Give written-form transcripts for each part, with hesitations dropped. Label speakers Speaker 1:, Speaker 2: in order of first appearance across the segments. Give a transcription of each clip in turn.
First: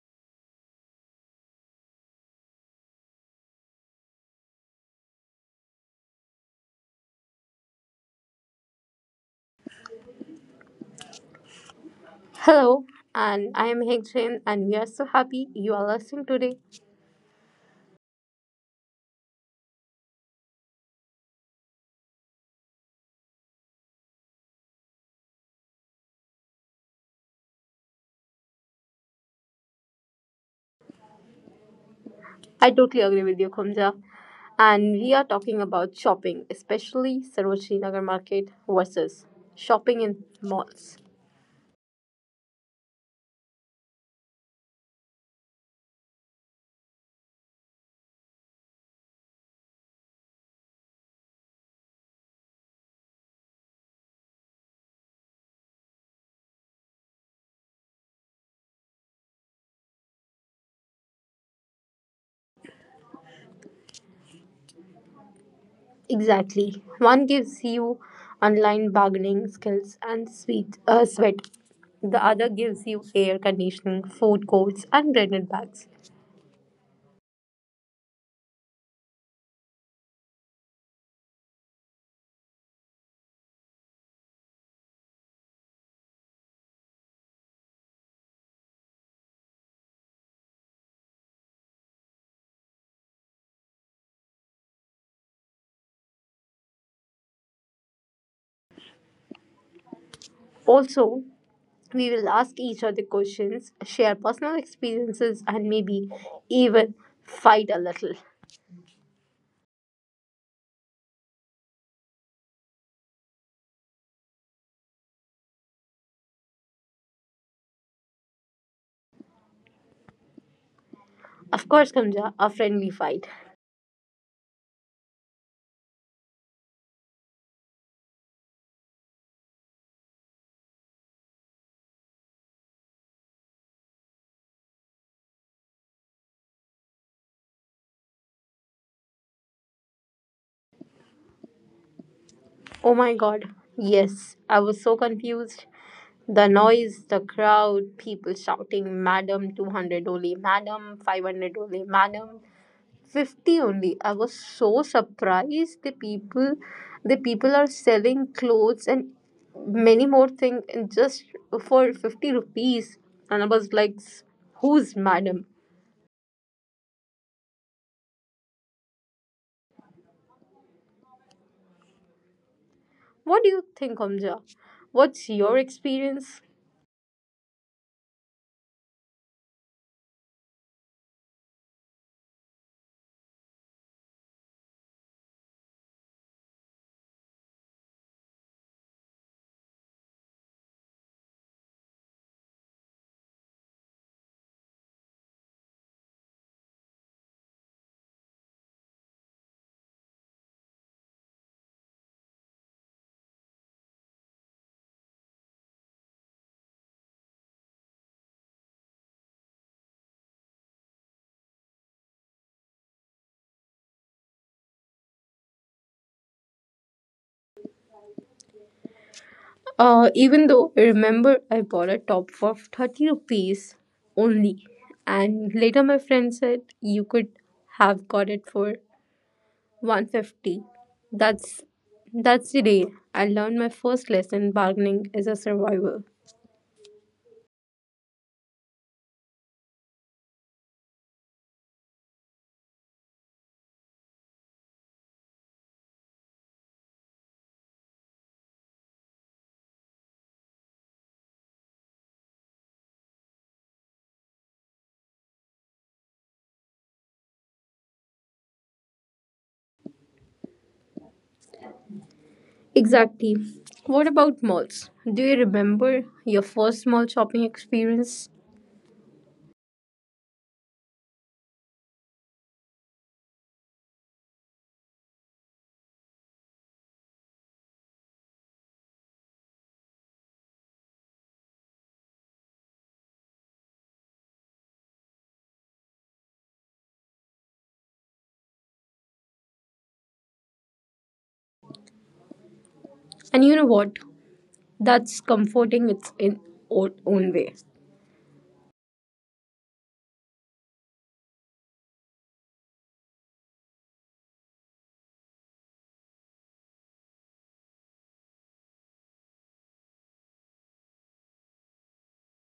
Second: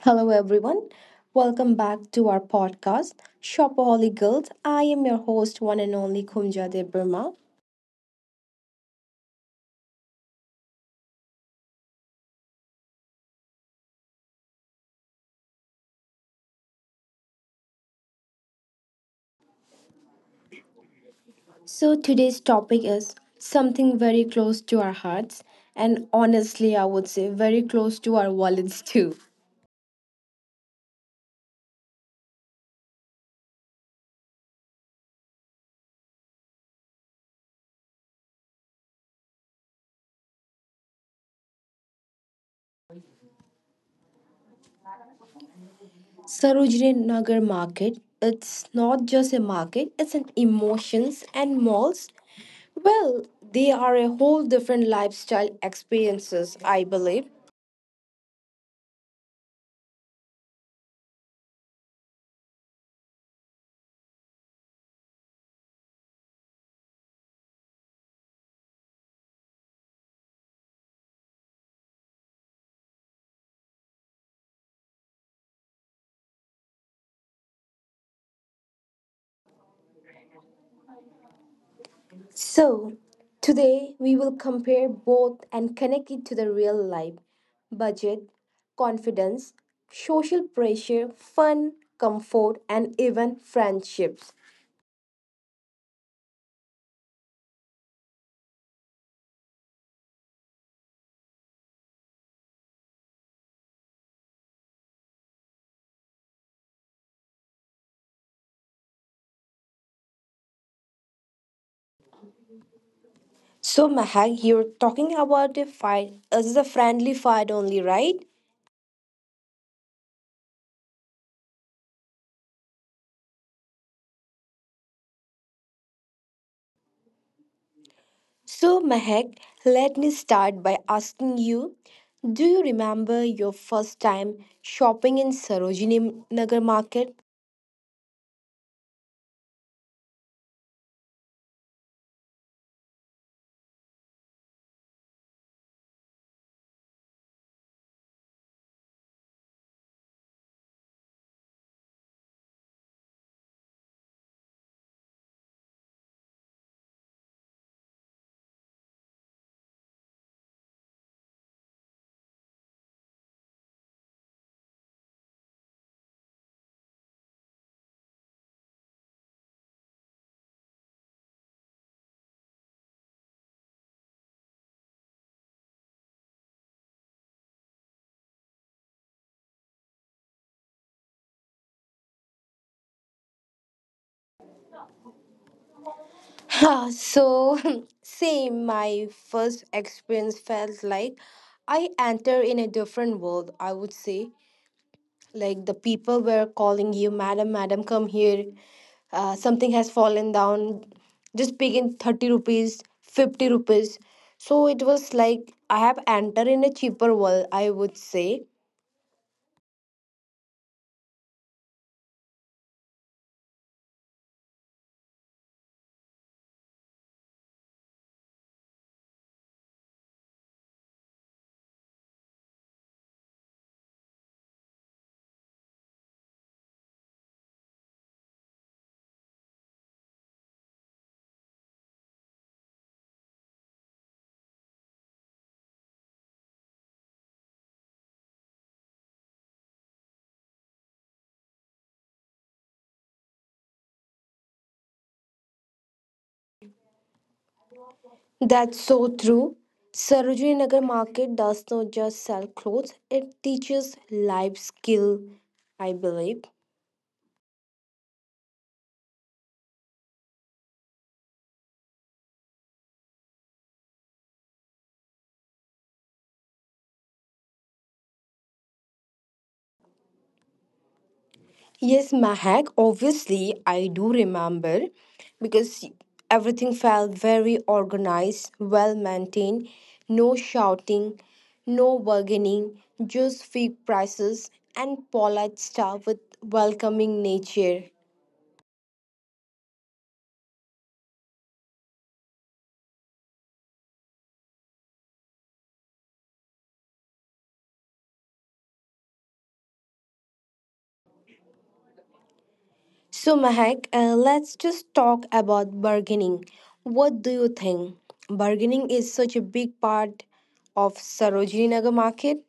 Speaker 1: Hello, everyone. Welcome back to our podcast, Shopaholic Girls. I am your host, one and only Kumja De Burma.
Speaker 2: Hello, and I am Hegchen, and we are so happy you are listening today.
Speaker 1: So, today's topic is something very close to our hearts, and honestly, I would say very close to our wallets too.
Speaker 2: I totally agree with you, Kumja. And we are talking about shopping, especially Sarojini Nagar Market versus shopping in malls.
Speaker 1: Sarojini Nagar Market. It's not just a market, it's an emotions and malls. Well, they are a whole different lifestyle experiences, I believe.
Speaker 2: Exactly. One gives you online bargaining skills and sweet, sweat. The other gives you air conditioning, food courts, and branded bags.
Speaker 1: So, today we will compare both and connect it to the real life budget, confidence, social pressure, fun, comfort, and even friendships.
Speaker 2: Also, we will ask each other questions, share personal experiences, and maybe even fight a little.
Speaker 1: So, Mahak, you're talking about a fight. This is a friendly fight only, right?
Speaker 2: Of course, Kamja, a friendly fight.
Speaker 1: So, Mahak, let me start by asking you, do you remember your first time shopping in Sarojini Nagar market?
Speaker 2: Oh my god, yes, I was so confused. The noise, the crowd, people shouting, Madam 200 only, Madam 500 only, Madam 50 only. I was so surprised. The people the people are selling clothes and many more things just for 50 rupees. And I was like, who's Madam? What do you think, Omja? What's your experience?
Speaker 1: So same, my first experience felt like I enter in a different world, I would say. Like, the people were calling you madam, madam, come here, something has fallen down. Just pay in 30 rupees, 50 rupees. So it was like I have entered in a cheaper world, I would say.
Speaker 2: Even though I remember I bought a top for 30 rupees only, and later my friend said you could have got it for 150. That's that's the day I learned my first lesson: bargaining is a survival.
Speaker 1: That's so true. Sarojini Nagar market does not just sell clothes, it teaches life skill, I believe.
Speaker 2: Exactly. What about malls? Do you remember your first mall shopping experience?
Speaker 1: Yes, Mahak, obviously, I do remember because everything felt very organized, well maintained, no shouting, no bargaining, just fixed prices and polite staff with welcoming nature.
Speaker 2: And you know what? That's comforting, its in own way.
Speaker 1: So, Mahak, let's just talk about bargaining. What do you think? Bargaining is such a big part of Sarojini Nagar market.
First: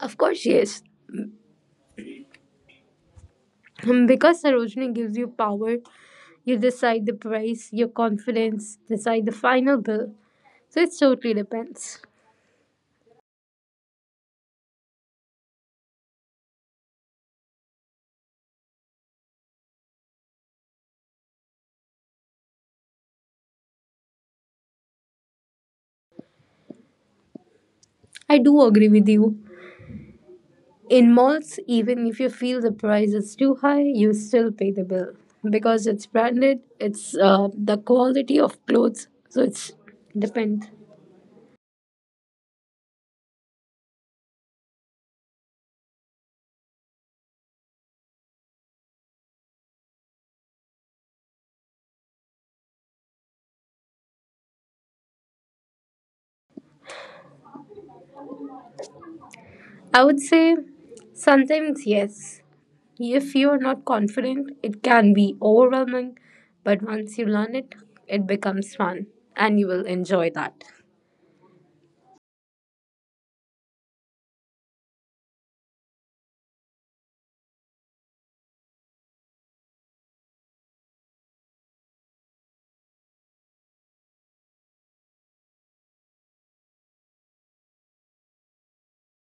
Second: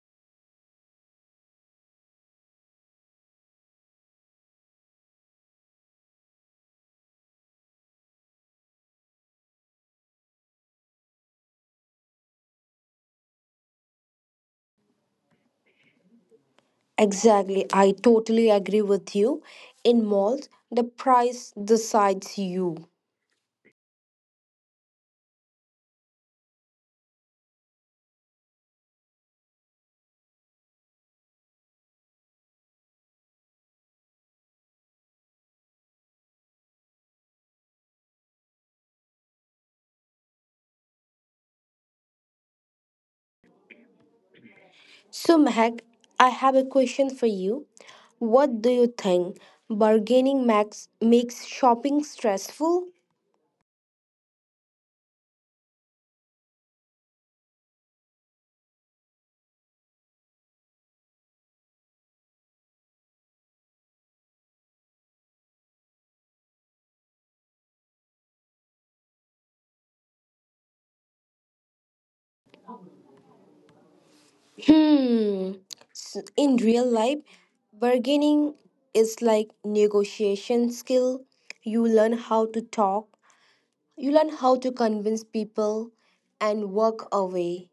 Speaker 2: Of course, yes. Because Sarojini gives you power, you decide the price, your confidence, decide the final bill. So it totally depends.
Speaker 1: Exactly. I totally agree with you. In malls, the price decides you.
Speaker 2: I do agree with you. In malls, even if you feel the price is too high, you still pay the bill because it's branded. It's the quality of clothes, so it's depends.
Speaker 1: So, Mehak, I have a question for you. What do you think? Bargaining max makes shopping stressful?
Speaker 2: I would say sometimes yes. If you are not confident, it can be overwhelming, but once you learn it, it becomes fun and you will enjoy that.
Speaker 1: Hmm. In real life, bargaining is like negotiation skill. You learn how to talk, you learn how to convince people and walk away.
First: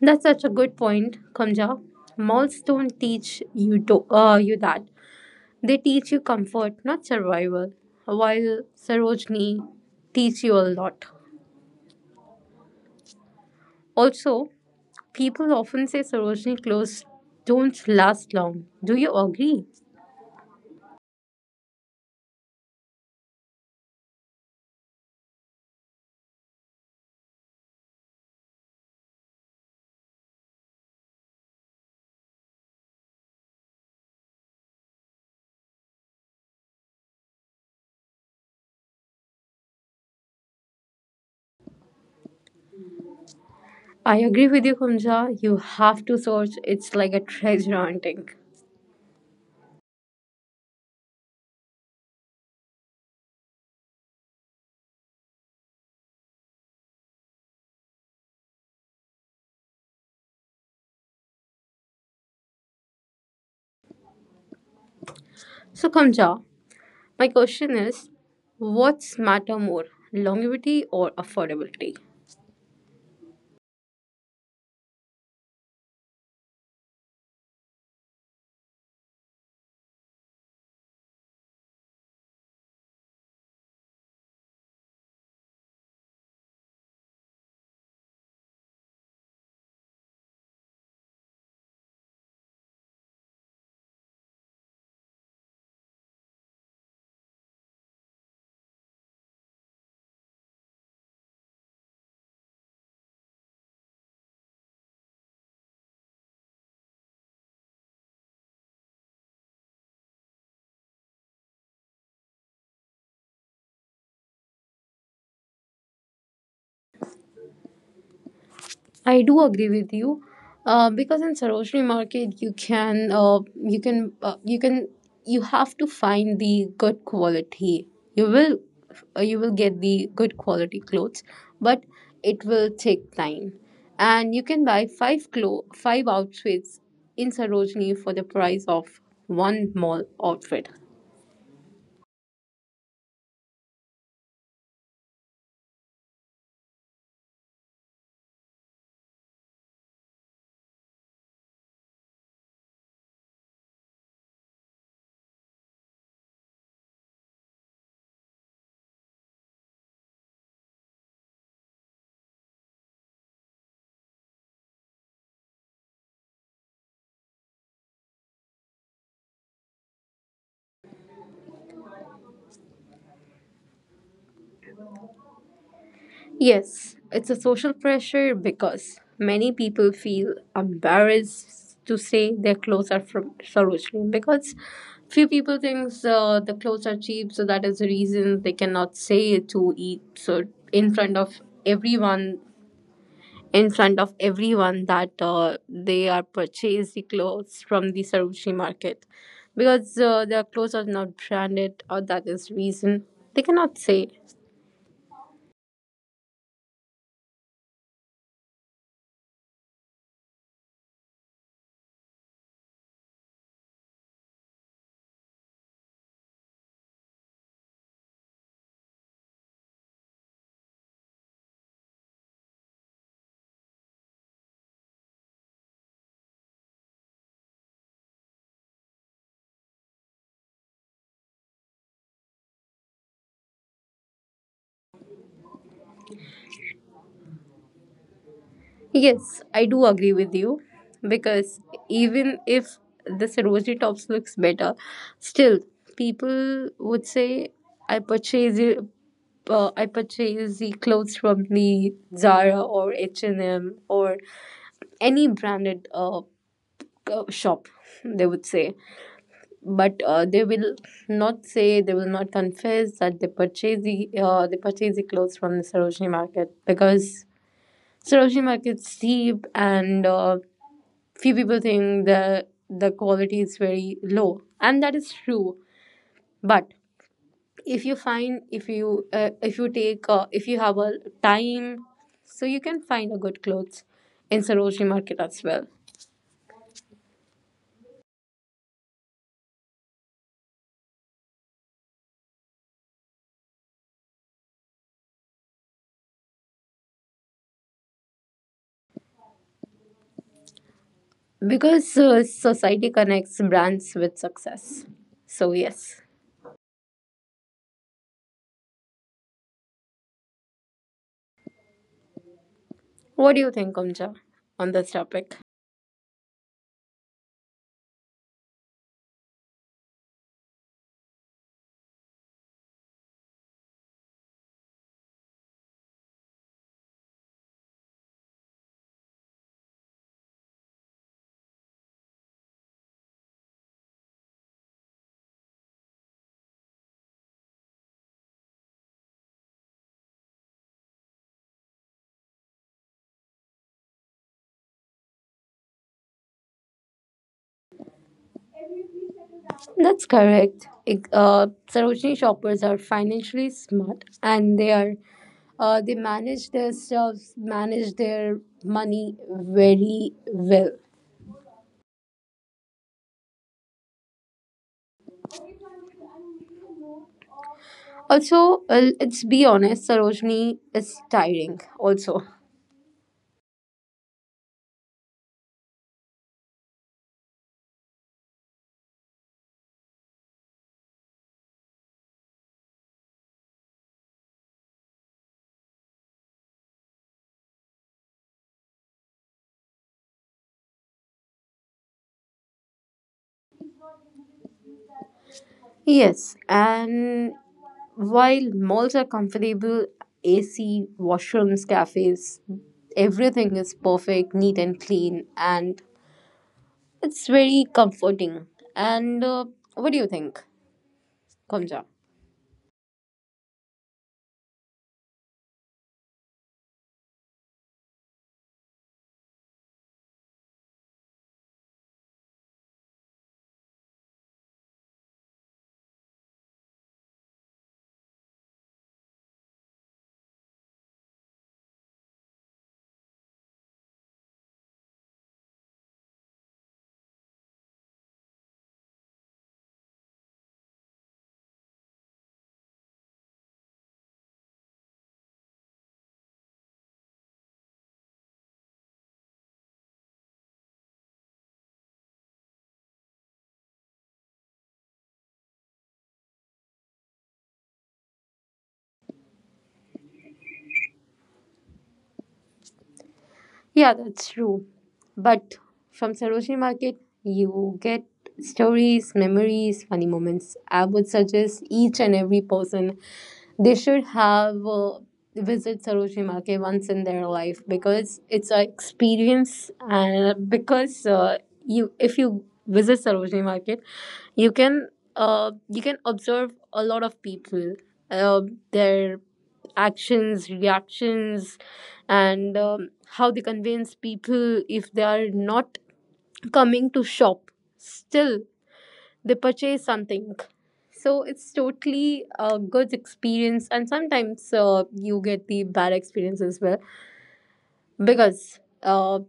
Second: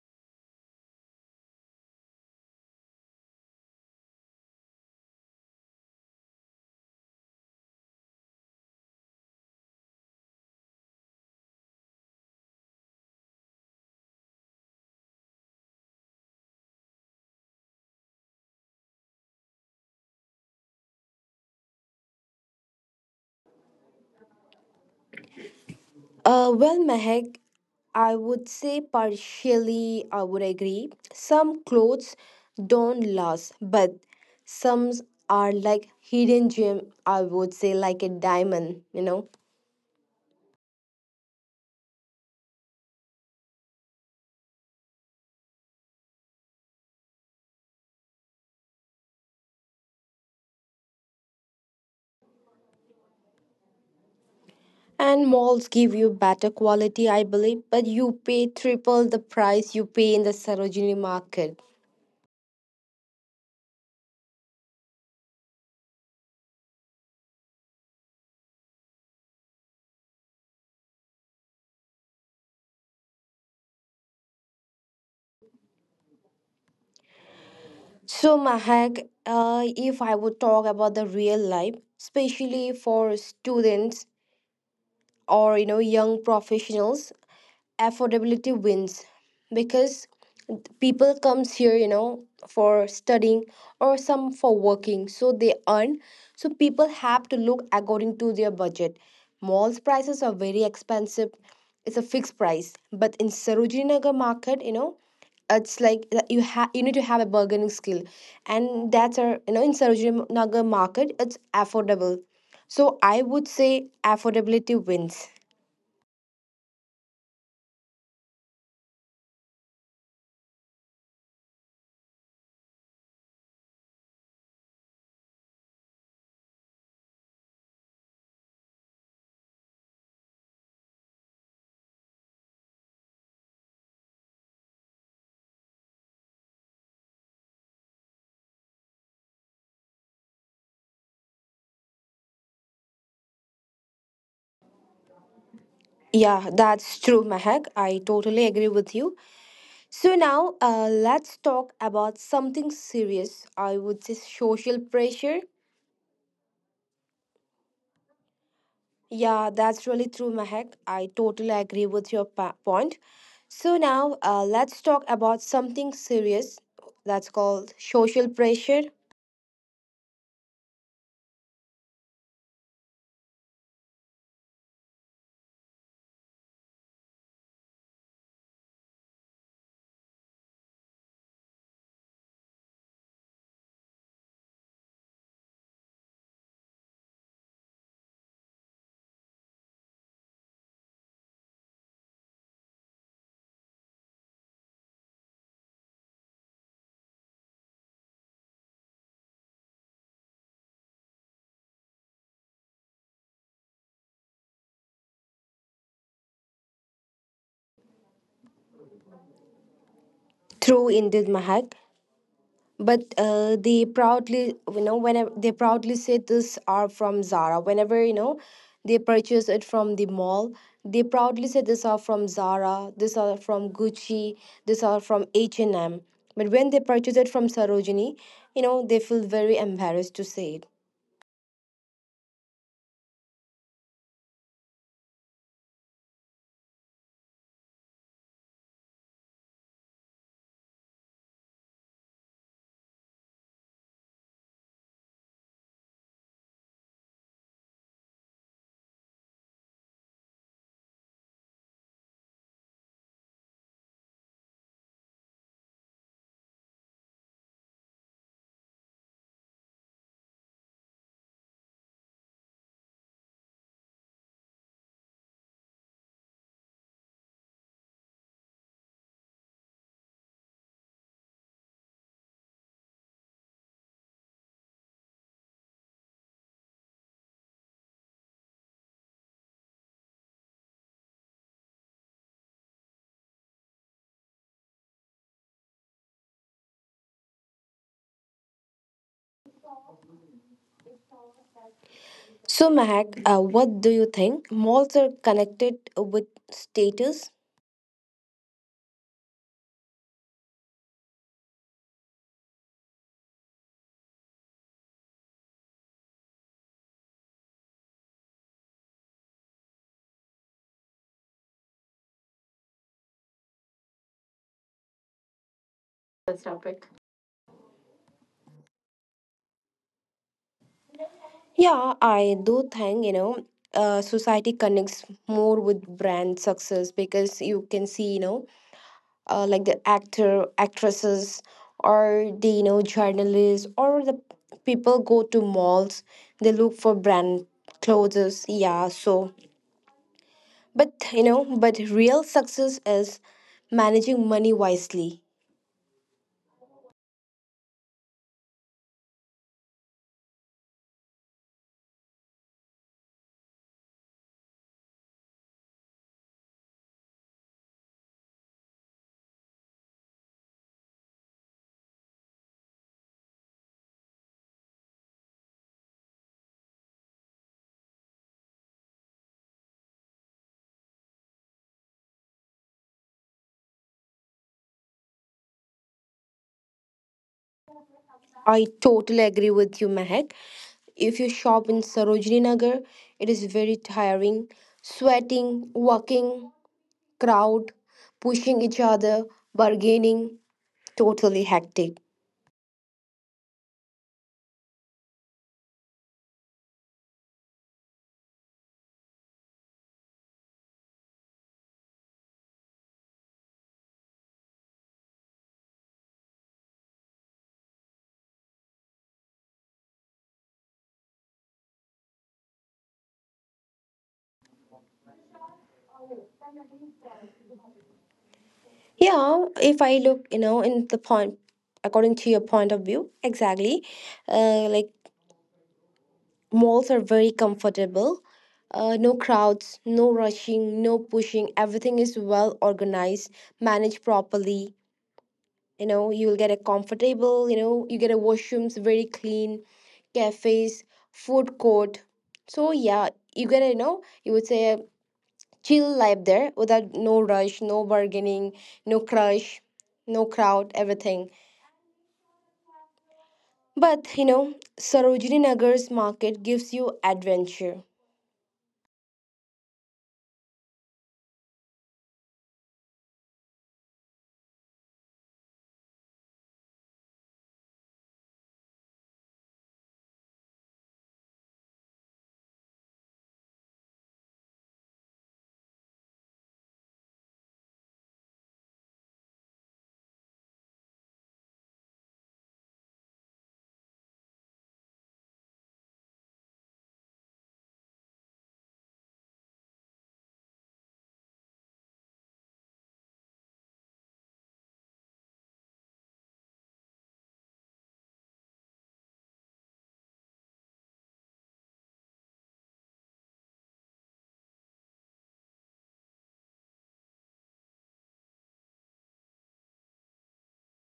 Speaker 2: That's such a good point, Kamja. Malls don't teach you to, you that. They teach you comfort, not survival, while Sarojini teach you a lot. Also, people often say Sarojini clothes don't last long. Do you agree?
Speaker 1: Well, Mehak, I would say partially I would agree. Some clothes don't last, but some are like hidden gem, I would say, like a diamond, you know.
Speaker 2: I agree with you, Kumja. You have to search. It's like a treasure hunting.
Speaker 1: And malls give you better quality, I believe, but you pay triple the price you pay in the Sarojini market.
Speaker 2: So, Kumja, my question is, what's matter more, longevity or affordability?
Speaker 1: So, Mahak, if I would talk about the real life, especially for students, or young professionals, affordability wins. Because people comes here for studying, or some for working, so they earn. So people have to look according to their budget. Malls prices are very expensive, it's a fixed price. But in Sarojini Nagar market, it's like that, you need to have a bargaining skill. And that's our, in Sarojinagar market it's affordable. So I would say affordability wins.
Speaker 2: I do agree with you, because in Sarojini Market you can you can you can you have to find the good quality. You will you will get the good quality clothes, but it will take time, and you can buy five outfits in Sarojini for the price of one mall outfit.
Speaker 1: Yeah, that's true, Mahak, I totally agree with you. So now, let's talk about something serious, I would say social pressure. Yeah, that's really true, Mahak, I totally agree with your point. So now, let's talk about something serious, that's called social pressure.
Speaker 2: Yes, it's a social pressure because many people feel embarrassed to say their clothes are from Sarojini because few people think the clothes are cheap, so that is the reason they cannot say it to eat. So in front of everyone, in front of everyone that they are purchased the clothes from the Sarojini market because their clothes are not branded, or that is reason they cannot say.
Speaker 1: True, indeed, Mahak. But they proudly, you know, whenever they proudly say this are from Zara. Whenever you know, they purchase it from the mall, they proudly say this are from Zara. These are from Gucci. These are from H and M. But when they purchase it from Sarojini, you know, they feel very embarrassed to say it.
Speaker 2: Yes, I do agree with you because even if the Sarojini tops looks better, still people would say I purchase it. I purchase the clothes from the Zara or H&M or any branded shop. They would say, but they will not say. They will not confess that they purchase the clothes from the Sarojini market because Hiroshima gets cheap and few people think the quality is very low, and that is true. But if you have a time, so you can find a good clothes in Sarojini market as well,
Speaker 1: So, Mahak, what do you think? Malls are connected with status.
Speaker 2: because society connects brands with success. So yes, what do you think, Omja, on this topic?
Speaker 1: Yeah, I do think, you know, society connects more with brand success. Because you can see, you know, like the actor, actresses, or the, you know, journalists, or the people go to malls, they look for brand clothes. Yeah, but real success is managing money wisely.
Speaker 2: That's correct. Sarojini shoppers are financially smart and they manage their stuffs, manage their money very well. Also, let's be honest, Sarojini is tiring also.
Speaker 1: I totally agree with you, Mehak. If you shop in Sarojini Nagar, it is very tiring. Sweating, walking, crowd, pushing each other, bargaining, totally hectic.
Speaker 2: Yes, and while malls are comfortable, AC, washrooms, cafes, everything is perfect, neat and clean, and it's very comforting. And what do you think comes up?
Speaker 1: Yeah, if I look, you know, in the point, according to your point of view, exactly, like malls are very comfortable. No crowds, no rushing, no pushing. Everything is well organized, managed properly. You know, you'll get a comfortable, you know, you get a washrooms very clean, cafes, food court. So yeah, you get a, you know, you would say a chill life there, without no rush, no bargaining, no crush, no crowd, everything. But you know, Sarojini Nagar's market gives you adventure.
Speaker 2: Yeah, that's true. But from Sarojini Market, you get stories, memories, funny moments. I would suggest each and every person they should have visit Sarojini Market once in their life because it's an experience, and because you if you visit Sarojini Market, you can observe a lot of people, uh, their actions, reactions, and how they convince people if they are not coming to shop. Still, they purchase something. So it's totally a good experience, and sometimes you get the bad experience as well, because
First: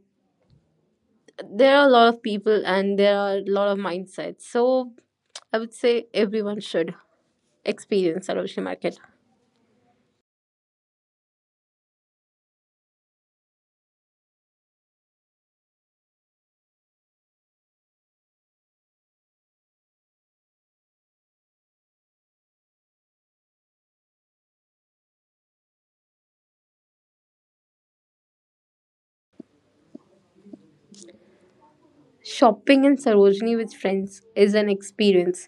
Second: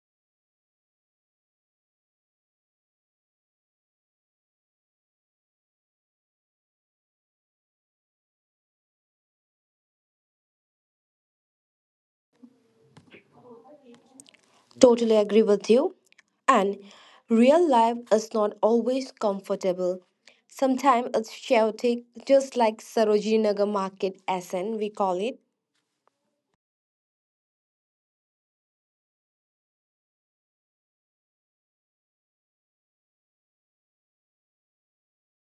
Speaker 2: there are a lot of people and there are a lot of mindsets. So I would say everyone should experience Sarojini Market.
Speaker 1: Totally agree with you. And real life is not always comfortable. Sometimes it's chaotic, just like Sarojini Nagar Market Essen, we call it.
Speaker 2: Shopping in Sarojini with friends is an experience,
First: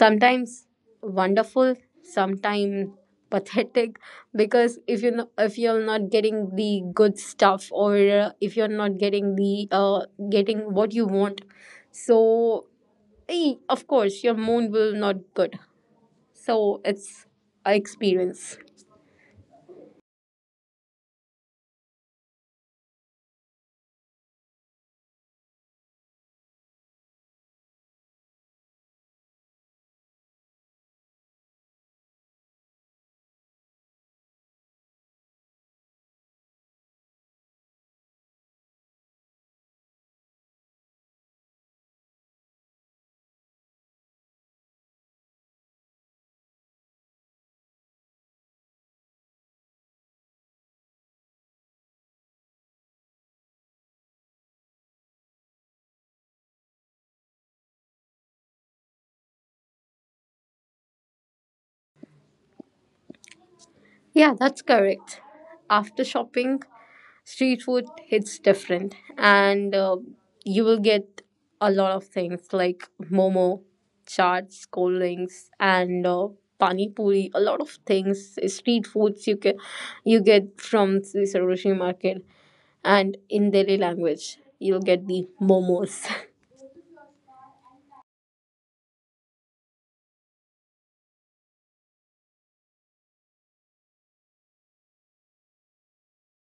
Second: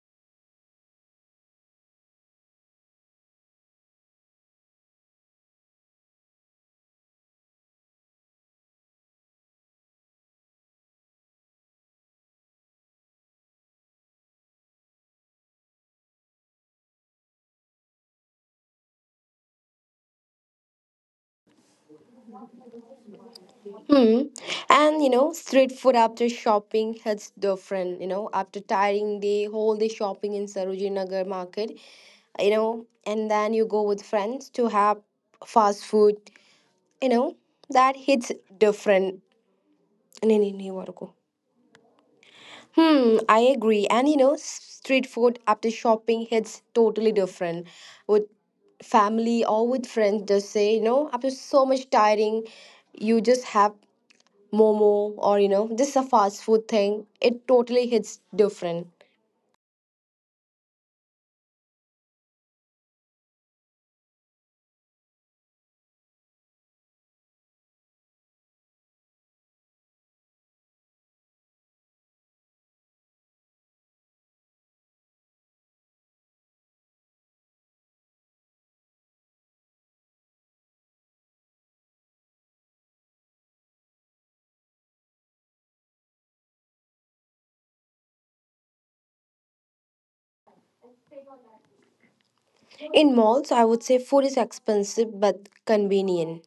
Speaker 2: sometimes wonderful, sometimes pathetic, because if you're not getting the good stuff, or if you're not getting the getting what you want, so of course your mood will not good, so it's a experience.
Speaker 1: Hmm. And you know, street food after shopping hits different. You know, after tiring day, whole day shopping in Sarojini Nagar Market, you know, and then you go with friends to have fast food. You know, that hits different. Nee, nee, nee, where to. Hmm, I agree. And you know, street food after shopping hits totally different. With family or with friends, just say, you know, after so much tiring, you just have momo, or you know, just a fast food thing. It totally hits different.
Speaker 2: Yeah, that's correct. After shopping, street food hits different, and you will get a lot of things like momo, chaats, cold drinks, and pani puri. A lot of things, street foods you get from the Saroshi market, and in Delhi language you'll get the momos.
Speaker 1: In malls, I would say food is expensive but convenient.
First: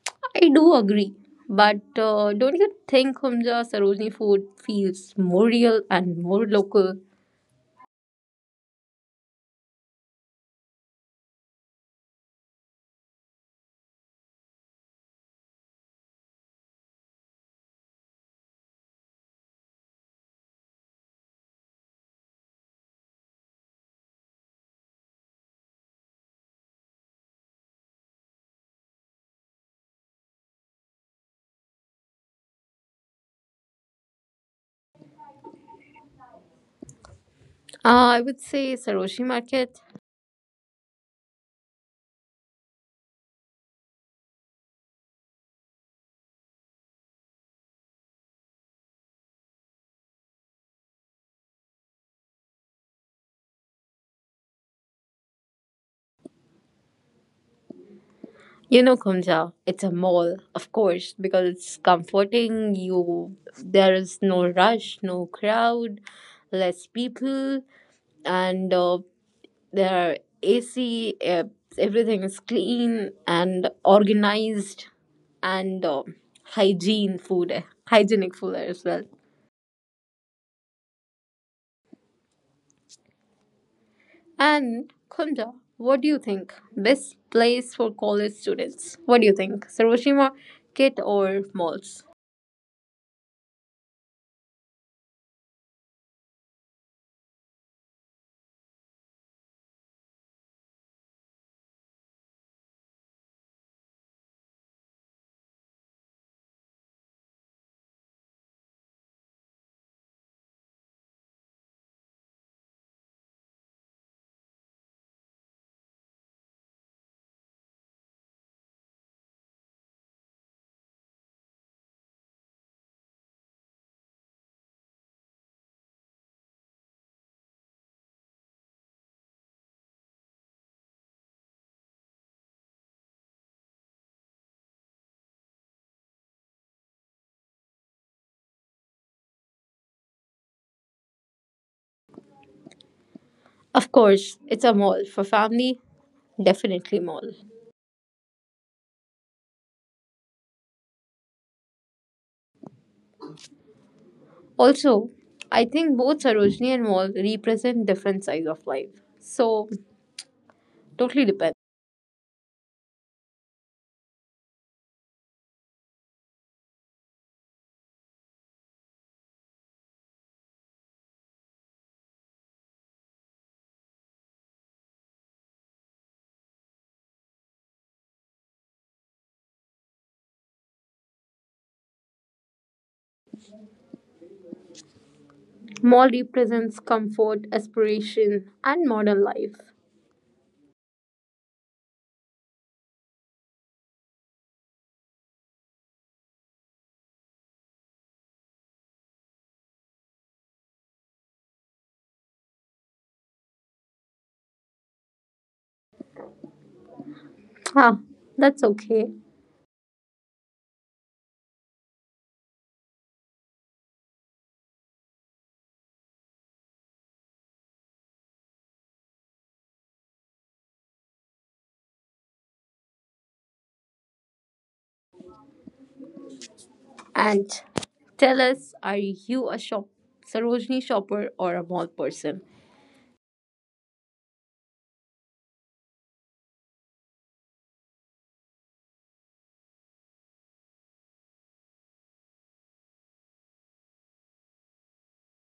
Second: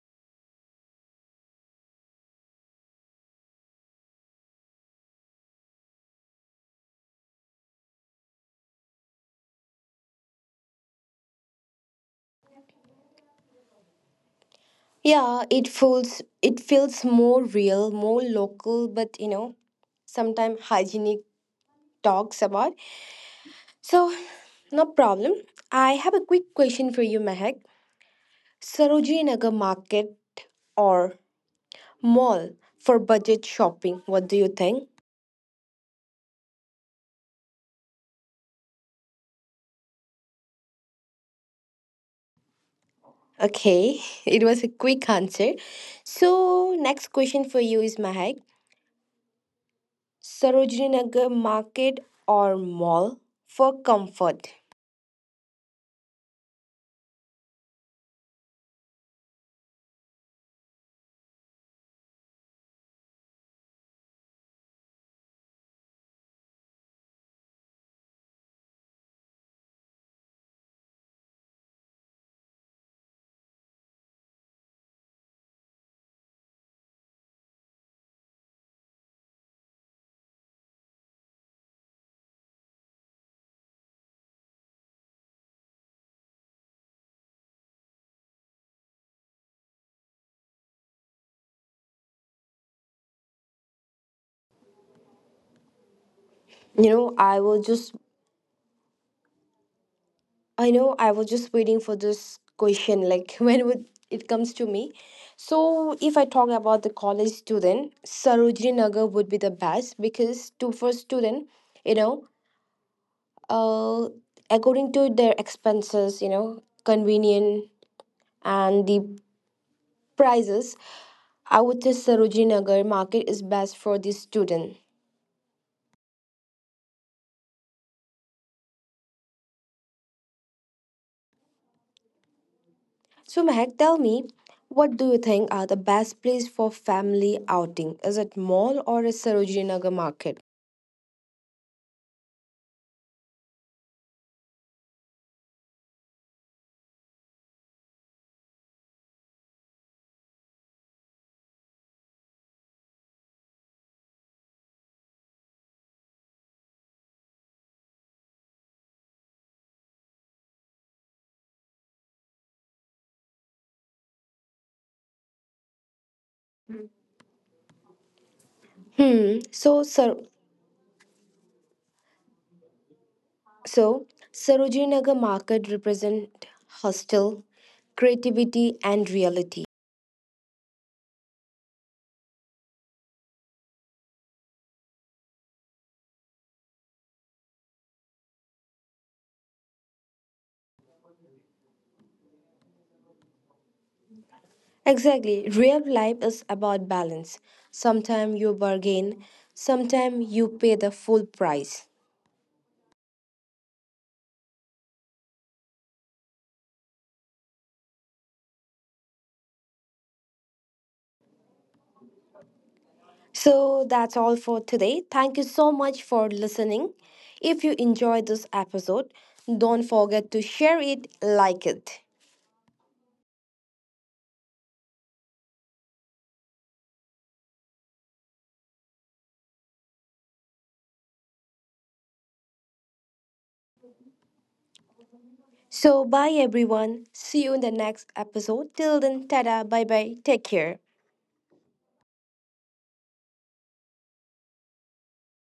Speaker 2: I do agree. But don't you think, Humja, Sarojini food feels more real and more local?
Speaker 1: Yeah, it feels more real, more local, but you know, sometimes hygienic talks about. So, no problem. I have a quick question for you, Mehak. Sarojini Nagar Market or mall for budget shopping? What do you think?
Speaker 2: I would say Saroshi Market.
Speaker 1: Okay, it was a quick answer. So, next question for you is Mahak. Sarojini Nagar Market or mall for comfort?
Speaker 2: You know, Kumja, it's a mall, of course, because it's comforting. You, there is no rush, no crowd, less people, and there are AC. Everything is clean and organized, and hygiene food, hygienic food as well. And Kumja, what do you think? Best place for college students? What do you think, Saroshima, kit or malls?
Speaker 1: I was just I know I was just waiting for this question, like when would it comes to me. So if I talk about the college student, Sarojini Nagar would be the best. Because to for student, you know, uh, according to their expenses, you know, convenient and the prices, I would say Sarojini Nagar market is best for the student. So Mehak, tell me, what do you think are the best place for family outing? Is it mall or is Sarojini Nagar market?
Speaker 2: Of course, it's a mall. For family, definitely mall. Also, I think both Sarojini and mall represent different sides of life. So, totally depends.
Speaker 1: Hmm. So Sarojini Nagar market represent hustle, creativity, and reality.
Speaker 2: Mall represents comfort, aspiration, and modern life.
Speaker 1: Exactly. Real life is about balance. Sometimes you bargain, sometimes you pay the full price.
Speaker 2: Ah, that's okay.
Speaker 1: So that's all for today. Thank you so much for listening. If you enjoyed this episode, don't forget to share it, like it.
Speaker 2: And tell us, are you a Sarojini shopper or a mall person?
Speaker 1: So bye everyone. See you in the next episode. Till then, tada, bye bye. Take care.